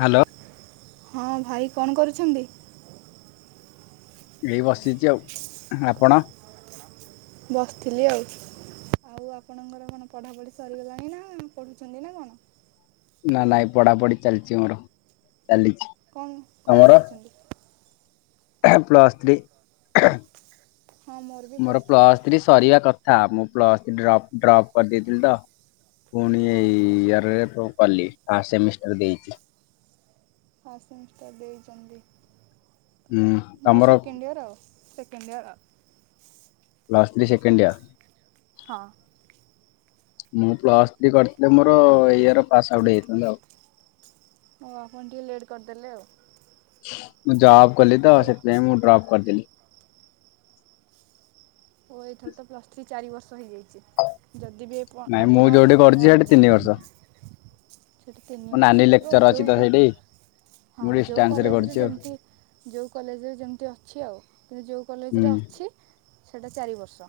Hello. ହଁ ଭାଇ କଣ କରୁଛନ୍ତି? ଏଇ ବସିଛି ଆଉ ଆପଣ? ବସିଥିଲି ଆଉ ଆଉ ଆପଣଙ୍କର କଣ ପଢାପଢି ସରିଗଲାଣି ନା ପଢୁଛନ୍ତି ନା କଣ? ନା ନାଇଁ ପଢା ପଢି ଚାଲିଛି ମୋର ଚାଲିଛି କଣ କଣ ତମର ପଢ଼ୁଛନ୍ତି? Plus three. ହଁ ମୋର ବି ମୋର୍ ପ୍ଲସ୍ ଥ୍ରୀ ପ୍ଲସ ଥ୍ରି ସାରିବା କ ହ ମୁଁ ପ୍ଲସ୍ ତ୍ରୀ ଡ୍ରପ ଡ୍ରପ୍ କରିଦେଇଥିଲି ତ। ପୁଣିି ହଁ ଏଇ ଇଆର୍ ରେ ପ କଲି ଫାଷ୍ଟ ସେମିଷ୍ଟାର ଦେଇଛି। ଫାଷ୍ଟ୍ ସେମିଷ୍ଟାର ଦେଇଛନ୍ତି? ହୁଁ ତମର? କେଣ୍ଡ ଇୟର ଆଉ। Plus three second year? ହଁ। ମୁଁ ପ୍ଲସ୍ ଥ୍ରୀ କରିଥିଲି ମୋର ଇଏ ଇର ପାସ୍ ଆଉଟ ହେଇଥାନ୍ତ ଆଉ। ହ ଆପଣ ଟିକେ ଲେଟ୍ କରିଦେଲେ ଆଉ। ମୁଁ ଜବ କଲି ତ ଆଉ ସେଥିପାଇଁ ମୁଁ ଡ୍ରପ୍ କରିଦେଲି। ଓ ଏଥର ତ ପ୍ଲୁସ ଥ୍ରୀ ଚାରି ବର୍ଷ ହେଇଯାଇଛି। ଯଦି ବି ଏପ ନାଇଁ ମୁଁ ଆପଣ ଯୋଉଠି କରୁଛି ସେଠି ତିନି ବର୍ଷ ସେଇଠି ମୋ ତିନି ନାନୀ ବର୍ଷ ହେଉ ଲେକ୍ଚର ଅଛି ଯେଉ ତ ସେଇଠି ହଁ ମୁଁ ଯଉ ଡିଷ୍ଟାନ୍ସ ରେ କଲେଜରେ କରୁଛି ଆଉ ଯେମିତି ଯଉ କଲେଜରେ ଯେମିତି ଅଛି ଆଉ କିନ୍ତୁ ଯେଉଁ ହୁଁ କଲେଜରେ ଅଛି ସେଟା ଚାରି ବର୍ଷ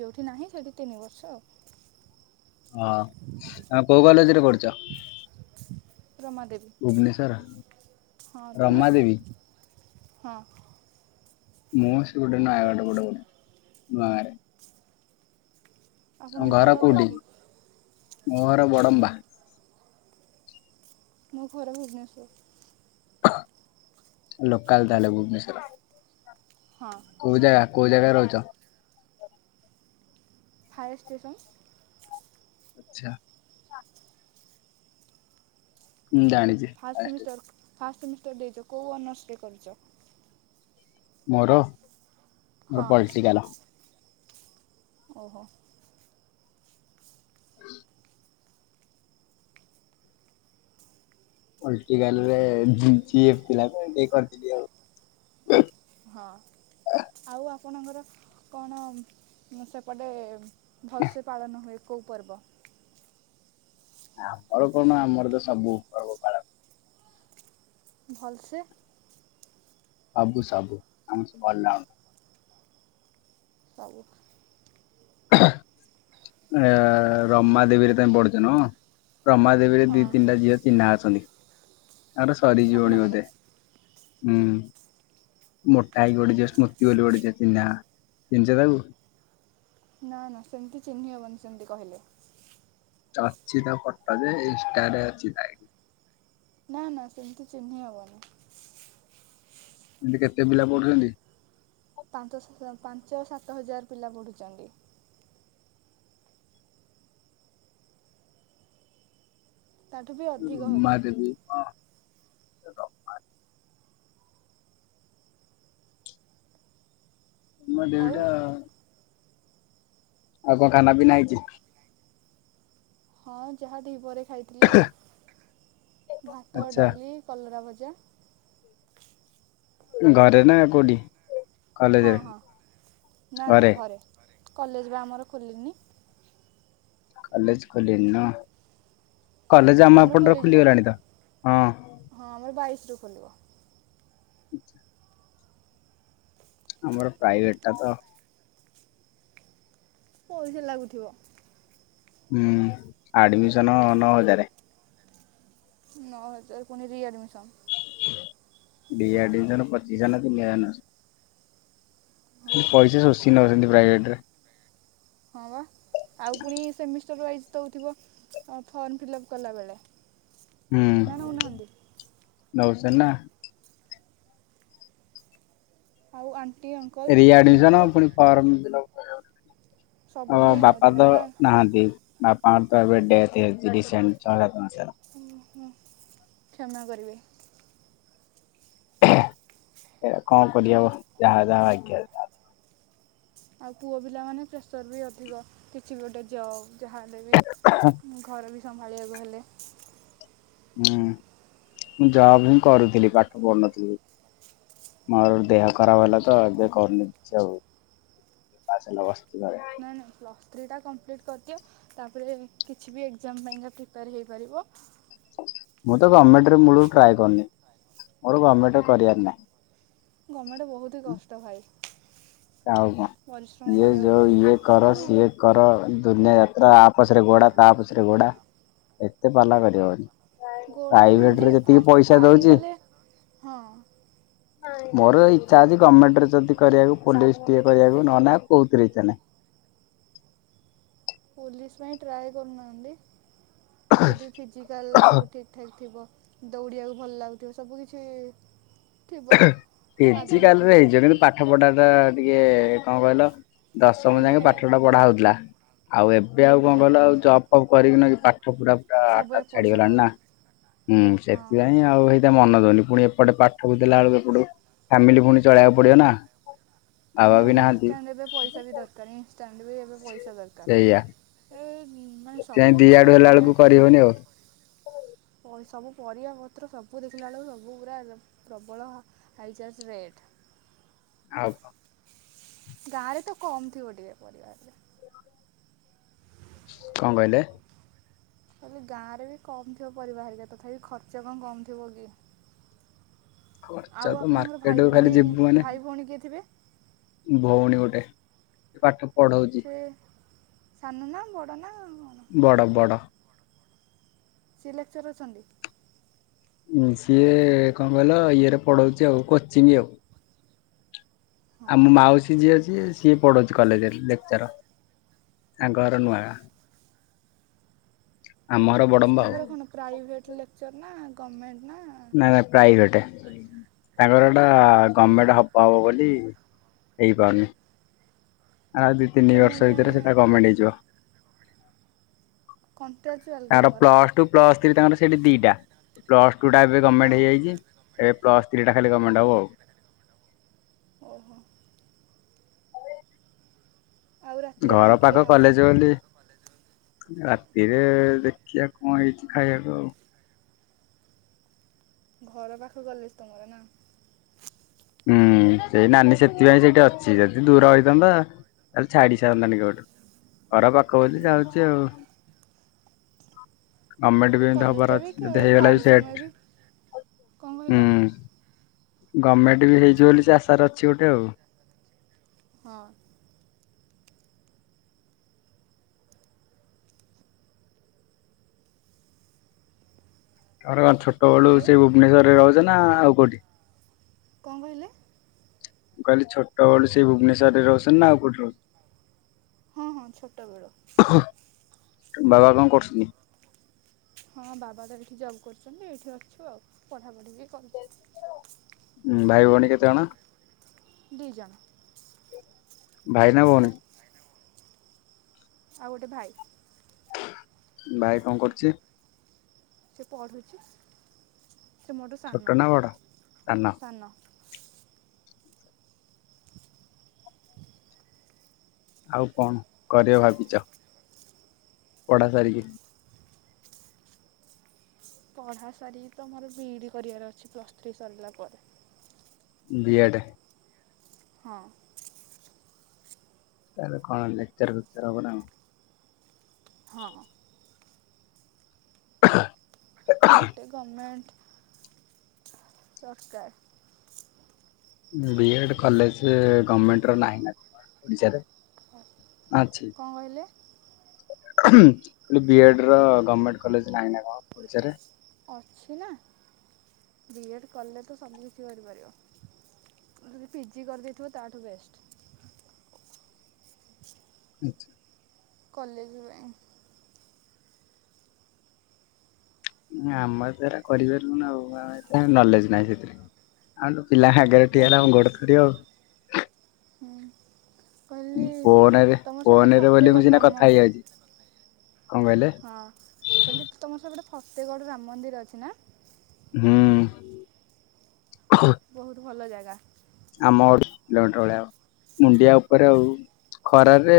ଯେଉଠି ନାହିଁ ସେଠି ତିନ ବର୍ଷ। ହଁ ଆଉ କୋଉ କଲେଜରେ କରୁଛ ରମାଦେବୀ ହଁ ଭୁବନେଶ୍ୱର ତମେ ରାମଦେବୀ ହଁ ମୂଁ କ ସେପଟୁ ନୟାଗଡ଼ ପଟ ନୟା ଆପଣଙ୍କ ଘର କୋଉଠି? ମୋର ବଡ଼ମ୍ବା। ମଁ ଘର ଭୁବେନେଶ୍ୱର। ଲୋକାଲ୍ ତାହଲେ ଭୁବନେଶ୍ଵର। ହଁ କୋଉ ଯାଗା? କଉ ଜାଗା ରହୁଛ? Fire station. ଆଚ୍ଛା। ଜାଣିଛି ଫାର୍ଷ୍ଟ ଫାୟେର ସ୍ଟେସନ। ସେମିଷ୍ଟର [inaudible] ଦେଇଛ କୋଉ ଅନର୍ଷ କରିଛ? ମୋର? ମ ହଁ ପଲଟିିକାଲ। ଓହୋ। ପଲଟୀକାଲ ରେ ଜି ଜି ଏଫ ଥିଲା ମୁ କରିଥିଲି ଆଉ। ହଁ ଆଉ ଆପଣଙ୍କର କଣ ସେପଟେ ଭଲସେ ପାଳାନ ହୁଏ। କୋଉ ପର୍ବ? ଆମର କଣ ଆମର ତ ସବୁ ପର୍ବ ପାଳନ। ଭଲସେ ସବୁ ସବୁ ଆମର ସବୁ ଭଲ। ସବୁ ଏ-ଏ-ଏ-ଏ ରମା ଦେବୀରେ ତମ ପଢୁଛ ନୁହ? ରମା ଦେବୀରେ ଦୀ ହଁ ତିନିଟା ଝିଅ ଚିହ୍ନା ଅଛନ୍ତି। ଆର ସରି ଯିବନି ଆପଣଙ୍କର ବୋଧେ? ହୁଁ ମୋଟା ହେଇକି ଗୋଟେ ଝିଅ ସ୍ମୃତି ବୋଲି ଗୋଟେ ଚିହ୍ନା ଚିହିଁଛ ତାକୁ? ନା ନା ସେମତି ଚିହ୍ନି ହବନି ସେମତି କହିଲେ। ଚଛି ତା ଫୋଟୋ ଯେ ଇଷ୍ଟଟାରେ ଅଛି ଆଇ ଡି। ନା ନା ସେମିତି ଚିହ୍ନି ହବନି। ଏମିତି କେତେ ପିଲା ପଠୁଛନ୍ତିି? ପାଞ୍ଚ ସାତ ପାଞ୍ଚ ସାତ ହଜାର ପିଲା ପଢ଼ୁଛନ୍ତି। ତାଠୁ ବି ଅଧି ଉମା ଦେବୀ ହଁ ର ଆଜ୍ ଉମା ଦେବୀ ଆଉ ଟା ଆଉ କଣ ଖାନା ପିନା ହେଈଛି? ହଁ ଯାହା ଦି ପହରେ ଖାଇଥିଲି ଆଉ ଭାତ ଆଚ୍ଛା ଡାଲି କଲରା ଭଜା ଅଜା ଘରେ ନା କୋଉଠି? ହଁ କଲେଜରେ ହଁ ନା ନା ଘରେ କଲେଜ୍ ବା ଆମର ଖୋଲିନି। କଲେଜ୍ ଖୋଲିନି ନାଁ କଲେଜ୍ ଆମ ତମର ଏପଟ ଖୋଲିଯିବନି ଖୋଲିଗଲାଣୀ ତ ହଁ ରୁ ଖୋଲିବ ଆଚ୍ଛା ଆମର ପ୍ରାଇଭେଟ୍ ଟା ତ ପଇସା ଲାଗୁଥିବ। ହୁଁ ଆଡ୍ ମିସନ ନଅ ହଜାର୍। ନଅ ହଜାର୍ ପୁଣୀ ରୀ ଆଡ୍ ମିଶନ୍। ଡି ଆଡ୍ ମିସନ୍ ପଚିସହ ନା ତିନି ହଜାର୍ ନା ହଁ ପଇସା ଶୋଷି ନୋଉଛନ୍ତୀ ପ୍ରାଇଭେଟ୍ ରେ ହଁ ବା ଆଉ ପୁଣି ସେମିଷ୍ଟର ୱାଇଜ୍ ଦେଉଥିବ ଫର୍ମ ଫିଲ୍ଅପ୍ କଲା ବେଳେ। ନା ନା ଉନାହାନଦୀ ନଉସ ନା ହଉ ଆନ୍ ରି ଆଡ୍ ମିଶନ ପୁଣି ଫର୍ମ ଫିଲପ୍ ଓ ସବୁଥିପାଇଁ ବାପା ନେଉଥିବେ ତ ଆଉ ଆ- ନାହାନ୍ତି। ବାପା ଙ୍କର ତ ଏବେ ଡେଥ୍ ହେଇ ଯାଇଛି। ଡିସେନ୍ ସଲ୍ ହୁଁ ହୁଁ କ୍ଷମା କରିବେ। ଦେଖ୍ୟା ଏବେ କଣ କରିହେଵ ଯାହା ଯାହା ଭାଗ୍ୟରେ ଆଉ ପୁଅ ପିଲା ମାନେ ପ୍ରେସର୍ ବି ଅଧିକ କିଛି ଗୋଟେ ଜବ୍ ଯାହା ହେଲେ ବି ଘର ବି ସମ୍ଭାଳିବାକୁ ହେଲେ ହୁଁ ଜବ୍ ବି କରୁଥିଲି ପାଠ ପଢୁ ନଥିଲି ମୋର ଦେହ ଖରାପ୍ ହେଲାତ ଏବେ କନୁଛି ଆଉ ପାସ୍ ହେଲା ପା ନାଇଁ ନାାଇଁ ପ୍ଲସ୍ ଥ୍ରୀ ଟା କଂପ୍ଲିଟ୍ କରିଦିଅ ତାପରେ କିଛି ବି ଏକ୍ଜାମ୍ ପାଈଁ କା ପ୍ରୀ ପାର୍ ହେଇପାରିବ ମୁଁ ତ ଗମେଣ୍ଟ ମୁଳୁ ରୁ ଟ୍ରାୟ କରିନି ମୋର ଗମେଣ୍ଟ କରିବାର ନାହିଁ। ଗମ୍ମେଣ୍ଟ ବହୁତ୍ କଷ୍ଟ ଖାଇ ଆଉ କଣ ଇଏ କରିବାକୁ ଯୋଉ ପଡ଼ିବ ଇଏ କର ଆଉ ସିଏ କର ଦୁନିଆ ଯା ଆ ପଛ ରେ ଗୋଡା ତା ପଛ ରେ ଗୋଡ଼ା ଏତେ ପାଲା କରିହବନି। ଗୋଡା ନାହିଁ ଯେ, ପ୍ରାଇଭେଟରେ ଯେତିକି ଫାଷ୍ଟ ପଇସା ଦଉଛି ପାଇଗଲେ ହଁ। ମୋର ଇଚଛା ଅଛି, ଗମେଣ୍ଟରେ ଯଦି କରିବାକୁ ପୋଲିସ ଟିକେ କରିବା ପାଇଁ, ନହେନେ ଆଉ କୋଉଁଥିରେ ଇଚ୍ଛା ନାହିଁ। ପୋଲିସ ପାଇଁ ଟ୍ରାଏ କରୁ ନାହାନ୍ତି। ଯଦି ଫିଜିକାଲ ସବୁ ଠିକ ଠାକ୍ ଥିବ ଦୌଡିବାକୁ ଭଲ୍ ଲାଗୁଥିବ ସବୁ କିଛି ଥିବ ଏ-ହେ ଆଗ୍ରହ ଫିଜିକାଲିରେ ଥିବ ହେଇଯିବ। କିନ୍ତୁ ପାଠ ପଢ଼ା ଟା ଟିକେ କଣ କହିଲ? ଦଶମ ଯାଏଁକେ ପଢ଼ିବେ ପାଠ ଆଉ ଟା କଣ ପଢ଼ା ହଉଥିଲା। ଆଉ ଏବେ ଆଉ କଣ ଭଲ ଆଉ ହଁ ଜବ୍ ଫପ୍ କରିକିନା କି ପା ପାଠ ପୁରା ପୁରା ସବୁ ଆଟାଚ୍ ଏପଟ ଛାଡିଗଲାଣି ନା ସେପଟ ହୁଁ ହଁ ସେଥିପାଇଁ ଆଉ ସେଇଟା ମନ ପୁଣି ପୁଣି ଏପଟେ ପା ସବୁ ଦେଲା ବେଳକୁ ଏପଟୁ ଫାମିଲି ପୁଣି ଚଳେଇବାକୁ ପଡିବ ନା। ବାବା କଣ ବି ଇନ୍ ନାହାନ୍ତି ଷ୍ଟଣ୍ଟ ଏବେ ପଇସା ବି ଦରକାର। ଇନ୍ସ ଷ୍ଟାଣ୍ଡ ବି ଏବେ ପଇସା ସେଇଆ। ଦରକାର। ଏ ହୁଁ ମାନେ ସେଥିପାଇଁ ସବୁ ଦି କିଛି ଆଡୁ ମାନେ ହେଲା ଏ ବେଳକୁ କରିହଉନି ଆଉ [inaudible] ପଇ ସବୁ ପରିବାପତ୍ର ସବୁ ଦେଖିଲା ବେଳକୁ ସବୁ ପୁରା ପ୍ରବଳ ହାଇଜାର୍ଜ ରେଟ୍। ଆଉ କଣ। ଗାଁରେ ତ କମ ଥିବ ଟିକେ ପରିବା ରେ କଣ କହିଲେ? ତେବେ ଗାଁରେ ବି କମ ଥିବ ପରିବା ହେରିକା ତଥାପି ଖର୍ଚ୍ଚ କଣ କମ ଥିବ କି? ଖର୍ଚ୍ଚ ଆଉ ତ ଆପଣଙ୍କର ଭାଇ ମାର୍କେଟକୁ ଖାଲି ଭଉଣୀ ଯିବୁ ମାନେ ଭାଇ ଭଉଣୀ କିଏ ଥିବେ? ଭଉଣୀ ଗୋଟେ। ସେ ପାଠ ପଢଉଛି ସେ ସାନ ନା ବଡ଼ ନା କଣ? ବଡ ବଡ ସେ ଲେକ୍ଚର ଅଛନ୍ତି? ଉଁ ସିଏ କଣ କହିଲ ଇଏରେ ପଢ଼ଉଛି ଆଉ କୋଚିଂ ଆଉ। [inaudible] ଆଉ ହଁ ମୋ ମାଉସୀ ଝିଅ ଅଛି ସିଏ ସିଏ ପଢଉଛି କଲେଜରେ ଲେକ୍ଚର। ଆ ଘର ନୁଆଗାଁ। [unintelligible] ବଡମ୍ବା ଆଉ ତାଙ୍କର କଣ? ପ୍ରାଇଭେଟ ଲେକ୍ଚର ନା ଗମେଣ୍ଟ ନା ନାଇଁ ନାଇଁ ପ୍ରାଇଭେଟେ। ତାଙ୍କର ଏଟା ଗମେଣ୍ଟ ହବ ହବ ବୋଲି ହେଇପାରୁନି। ଆଉ ଦି ତିନି ଗଭର୍ଣ୍ଣମେଣ୍ଟ ବର୍ଷ ଭିତରେ ସେଟା ଗମେଣ୍ଟ ପାଇଁ ହେଇଯିବ। କଣ୍ଟ୍ରାଚୁଆଲ୍ କି ତାର ତାଙ୍କର ପ୍ଲସ ଟୁ ପ୍ଲସ ଥ୍ରୀ ତାଙ୍କର ସେଠି ଦିଟା ପ୍ଲସ୍ ଟା ହଁ ଗମେଣ୍ଟ ହେଇଯାଇଛି। ଏବେ ପ୍ଲସ୍ ଏଇଟା ଖାଲି ଗମେଣ୍ଟ ହବ ଆଉ। ଓହୋ। ଆଉ ରାତିରେ କଣ ଘର ଖିଆ ପାଖ ହବ କଲେଜ ବୋଲି ରା ହିରେ ଦେଖିବା କଣ ହେଇଛି ଖାଇବାକୁ ଆଉ। ଘର ପାଖ କଲେଜ ତମର ନା? ହୁଁ ସେଇ ନାନୀ ସେଥିପାଇଁ ସେଇଠି ଅଛି ଯଦି ଦୂର ହେଇଥାନ୍ତା ତାହଲେ ଛାଡି ସାରନ୍ତାଣି କେବେଠୁ ଘର ପାଖ ବୋଲି ଯାଉଛି ଆଉ। ଗମେଣ୍ଟ ବି ଏମିତି କଲେଜରେ ହବାର ବି ଅଛି ଯଦି ହେଇଗଲା ବି କମ୍ ସମୟ ସେଟ କଣ ହୁଁ। କହିଲ ଗଭମେଣ୍ଟ ବି ହେଇଯିବ ବୋଲି ସେ ଆଶାରେ ଅଛି ଗୋଟେ ଆଉ। ହଁ। ଆଉ ନୁହେଁ ଛୋଟବେଳୁ ହ୍ୟାଲୋ ସେ ଭୁବନେଶ୍ୱରରେ ରହୁଛନ୍ତି। ନା ଆଉ କୋଉଠି? କଣ କହିଲେ? ମୁଁ କହିଲି ଛୋଟବେଳୁ ସେ ଭୁବନେଶ୍ୱରରେ ରହୁଛନ୍ତି ନା ଆଉ କୋଠି ରହୁଛ? ହଁ ହଁ ଛୋଟ ବେଳୁ। ବାବା କଣ କରୁସନ୍ତି? ହଁ ବାବା ତ ଏଇଠି ଜବ୍ କରୁଛନ୍ତି ଏଇଠି ଅଛୁ ଆଉ ପଢ଼ାପଢ଼ି ବି କରୁଛି। ହୁଁ ଭାଇ ଭଉଣୀ କେତେ ଜଣ? ଦି ଜଣ। ଭାଇ ନା ଭଉଣୀ? ଆଉ ଗୋଟେ ଭାଇ। ଭାଇ କଣ କରୁଛି? ସେ ପଢୁଛି। ସେ ମୋଠୁ ଛୋଟ ସାନ ନା ବଡ? ସାନ ଆଉ କଣ କରିଵ ଭାବିଛ? ପଢା ସାରିକି? ପଢ଼ା ସାରିକି ତ ମୋର ବିଇଡି କରିବାର ଅଛି ପ୍ଲସ୍ ଥ୍ରୀ ସରିଲା ପରେ। ବିଆଡେ ହଁ। ତାହେଲେ କଣ ଲେକ୍ଚର ଫେକ୍ଚର୍ ହବ ନା କଣ? ହଁ। [inaudible] ଗୋଟେ ଗମେଣ୍ଟ ସରକାର ବିଏଡ କଲେଜରେ ଗମେଣ୍ଟ ର ନାହିଁ ନା କଣ ଓଡିଶାରେ? କଣ ଅଛି କହିଲେ? କହିଲି ବିଏଡର ଗମେଣ୍ଟ କଲେଜ ନାହିଁ ନା କଣ ଓଡ଼ିଶାରେ? ଅଛି ନା ବିଏଡ କଲେଜ ତ ସବୁ କିଛି କରିପାରିବ ଯଦି ପିଜି କରିଦେଇଥିବ ତାଠୁ ବେଷ୍ଟ। ଆଚ୍ଛା। କଲେଜ ପାଇଁ ଆମର ସେରା କରିପାରିବୁନି ଆମର ସେଥିପାଇଁ ନଲେଜ ନାହିଁ ସେଥିରେ ଆଉ ପିଲା ଆଗରେ ଠିଆ ହେଲା ତମର ମୋ ଗୋଡ ଥରିଵ ଆଉ। [inaudible] ହୁଁ [inaudible] କହିଲି ଫୋନରେ ତମର ସେ ପଟେ ଫୋନରେ ବୋଲି ଫତେ ମୁଁ ଗଡ଼ ସିନା ରାମ କଥା ମନ୍ଦିର ହେଇଯାଉଛି କଣ କହିଲେ [inaudible] ହଁ କହିଲି ତମର ସ ପଟେ ଫତେଗଡ଼ ରାମ ମନ୍ଦିର ଅଛି ନା? ହୁ ବହୁତ ଭଲ ଜାଗା। ଆମ [unintelligible] ମୁଣ୍ଡିଆ ଉପରେ ଆଉ ଖରାରେ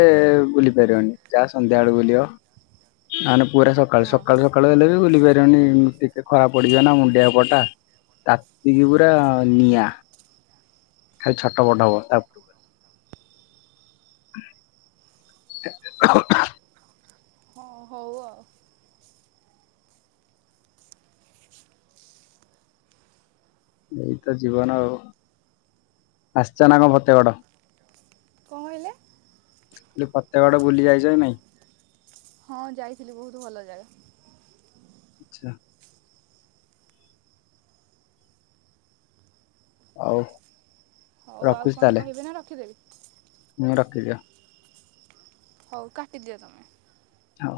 ବୁଲି ପାରିବନି ଯାହା ସନ୍ଧ୍ୟା ବେଳକୁ ବୁଲିବ [inaudible] ପୁରା ସକାଳୁ ହଁ ସକା ସକାଳୁ ହେଲେ ବି ବୁଲି [unintelligible] ମୁଣ୍ଡିଆପଟା ତାତିକି ପୁରା ନିଆଁ। ଖାଲି ଛଟ ପଟ [inaudible] [inaudible] ହଁ ହଉ ଆଉ ଏଇ ତ ଜୀବନ ଆଉ [inaudible] ଆସିଛ ନା ଫତେଗଡ଼ [inaudible] କ'ଣ କହିଲେ ଖାଲି ଫତେଗଡ଼ ବୁଲି ଯାଇଛ କି ନାଇଁ। ହଁ ଯାଇଥିଲି ବହୁତ ଭଲ ଜାଗା। ଆଛା। ଆଉ। ହଉ ଆଉ କଣ କହିବେ ନା ରଖିଦେବି। ହୁଁ ରଖିଦିଅ। ହଉ, କାଟିଦିଅ ତମେ। ହଉ।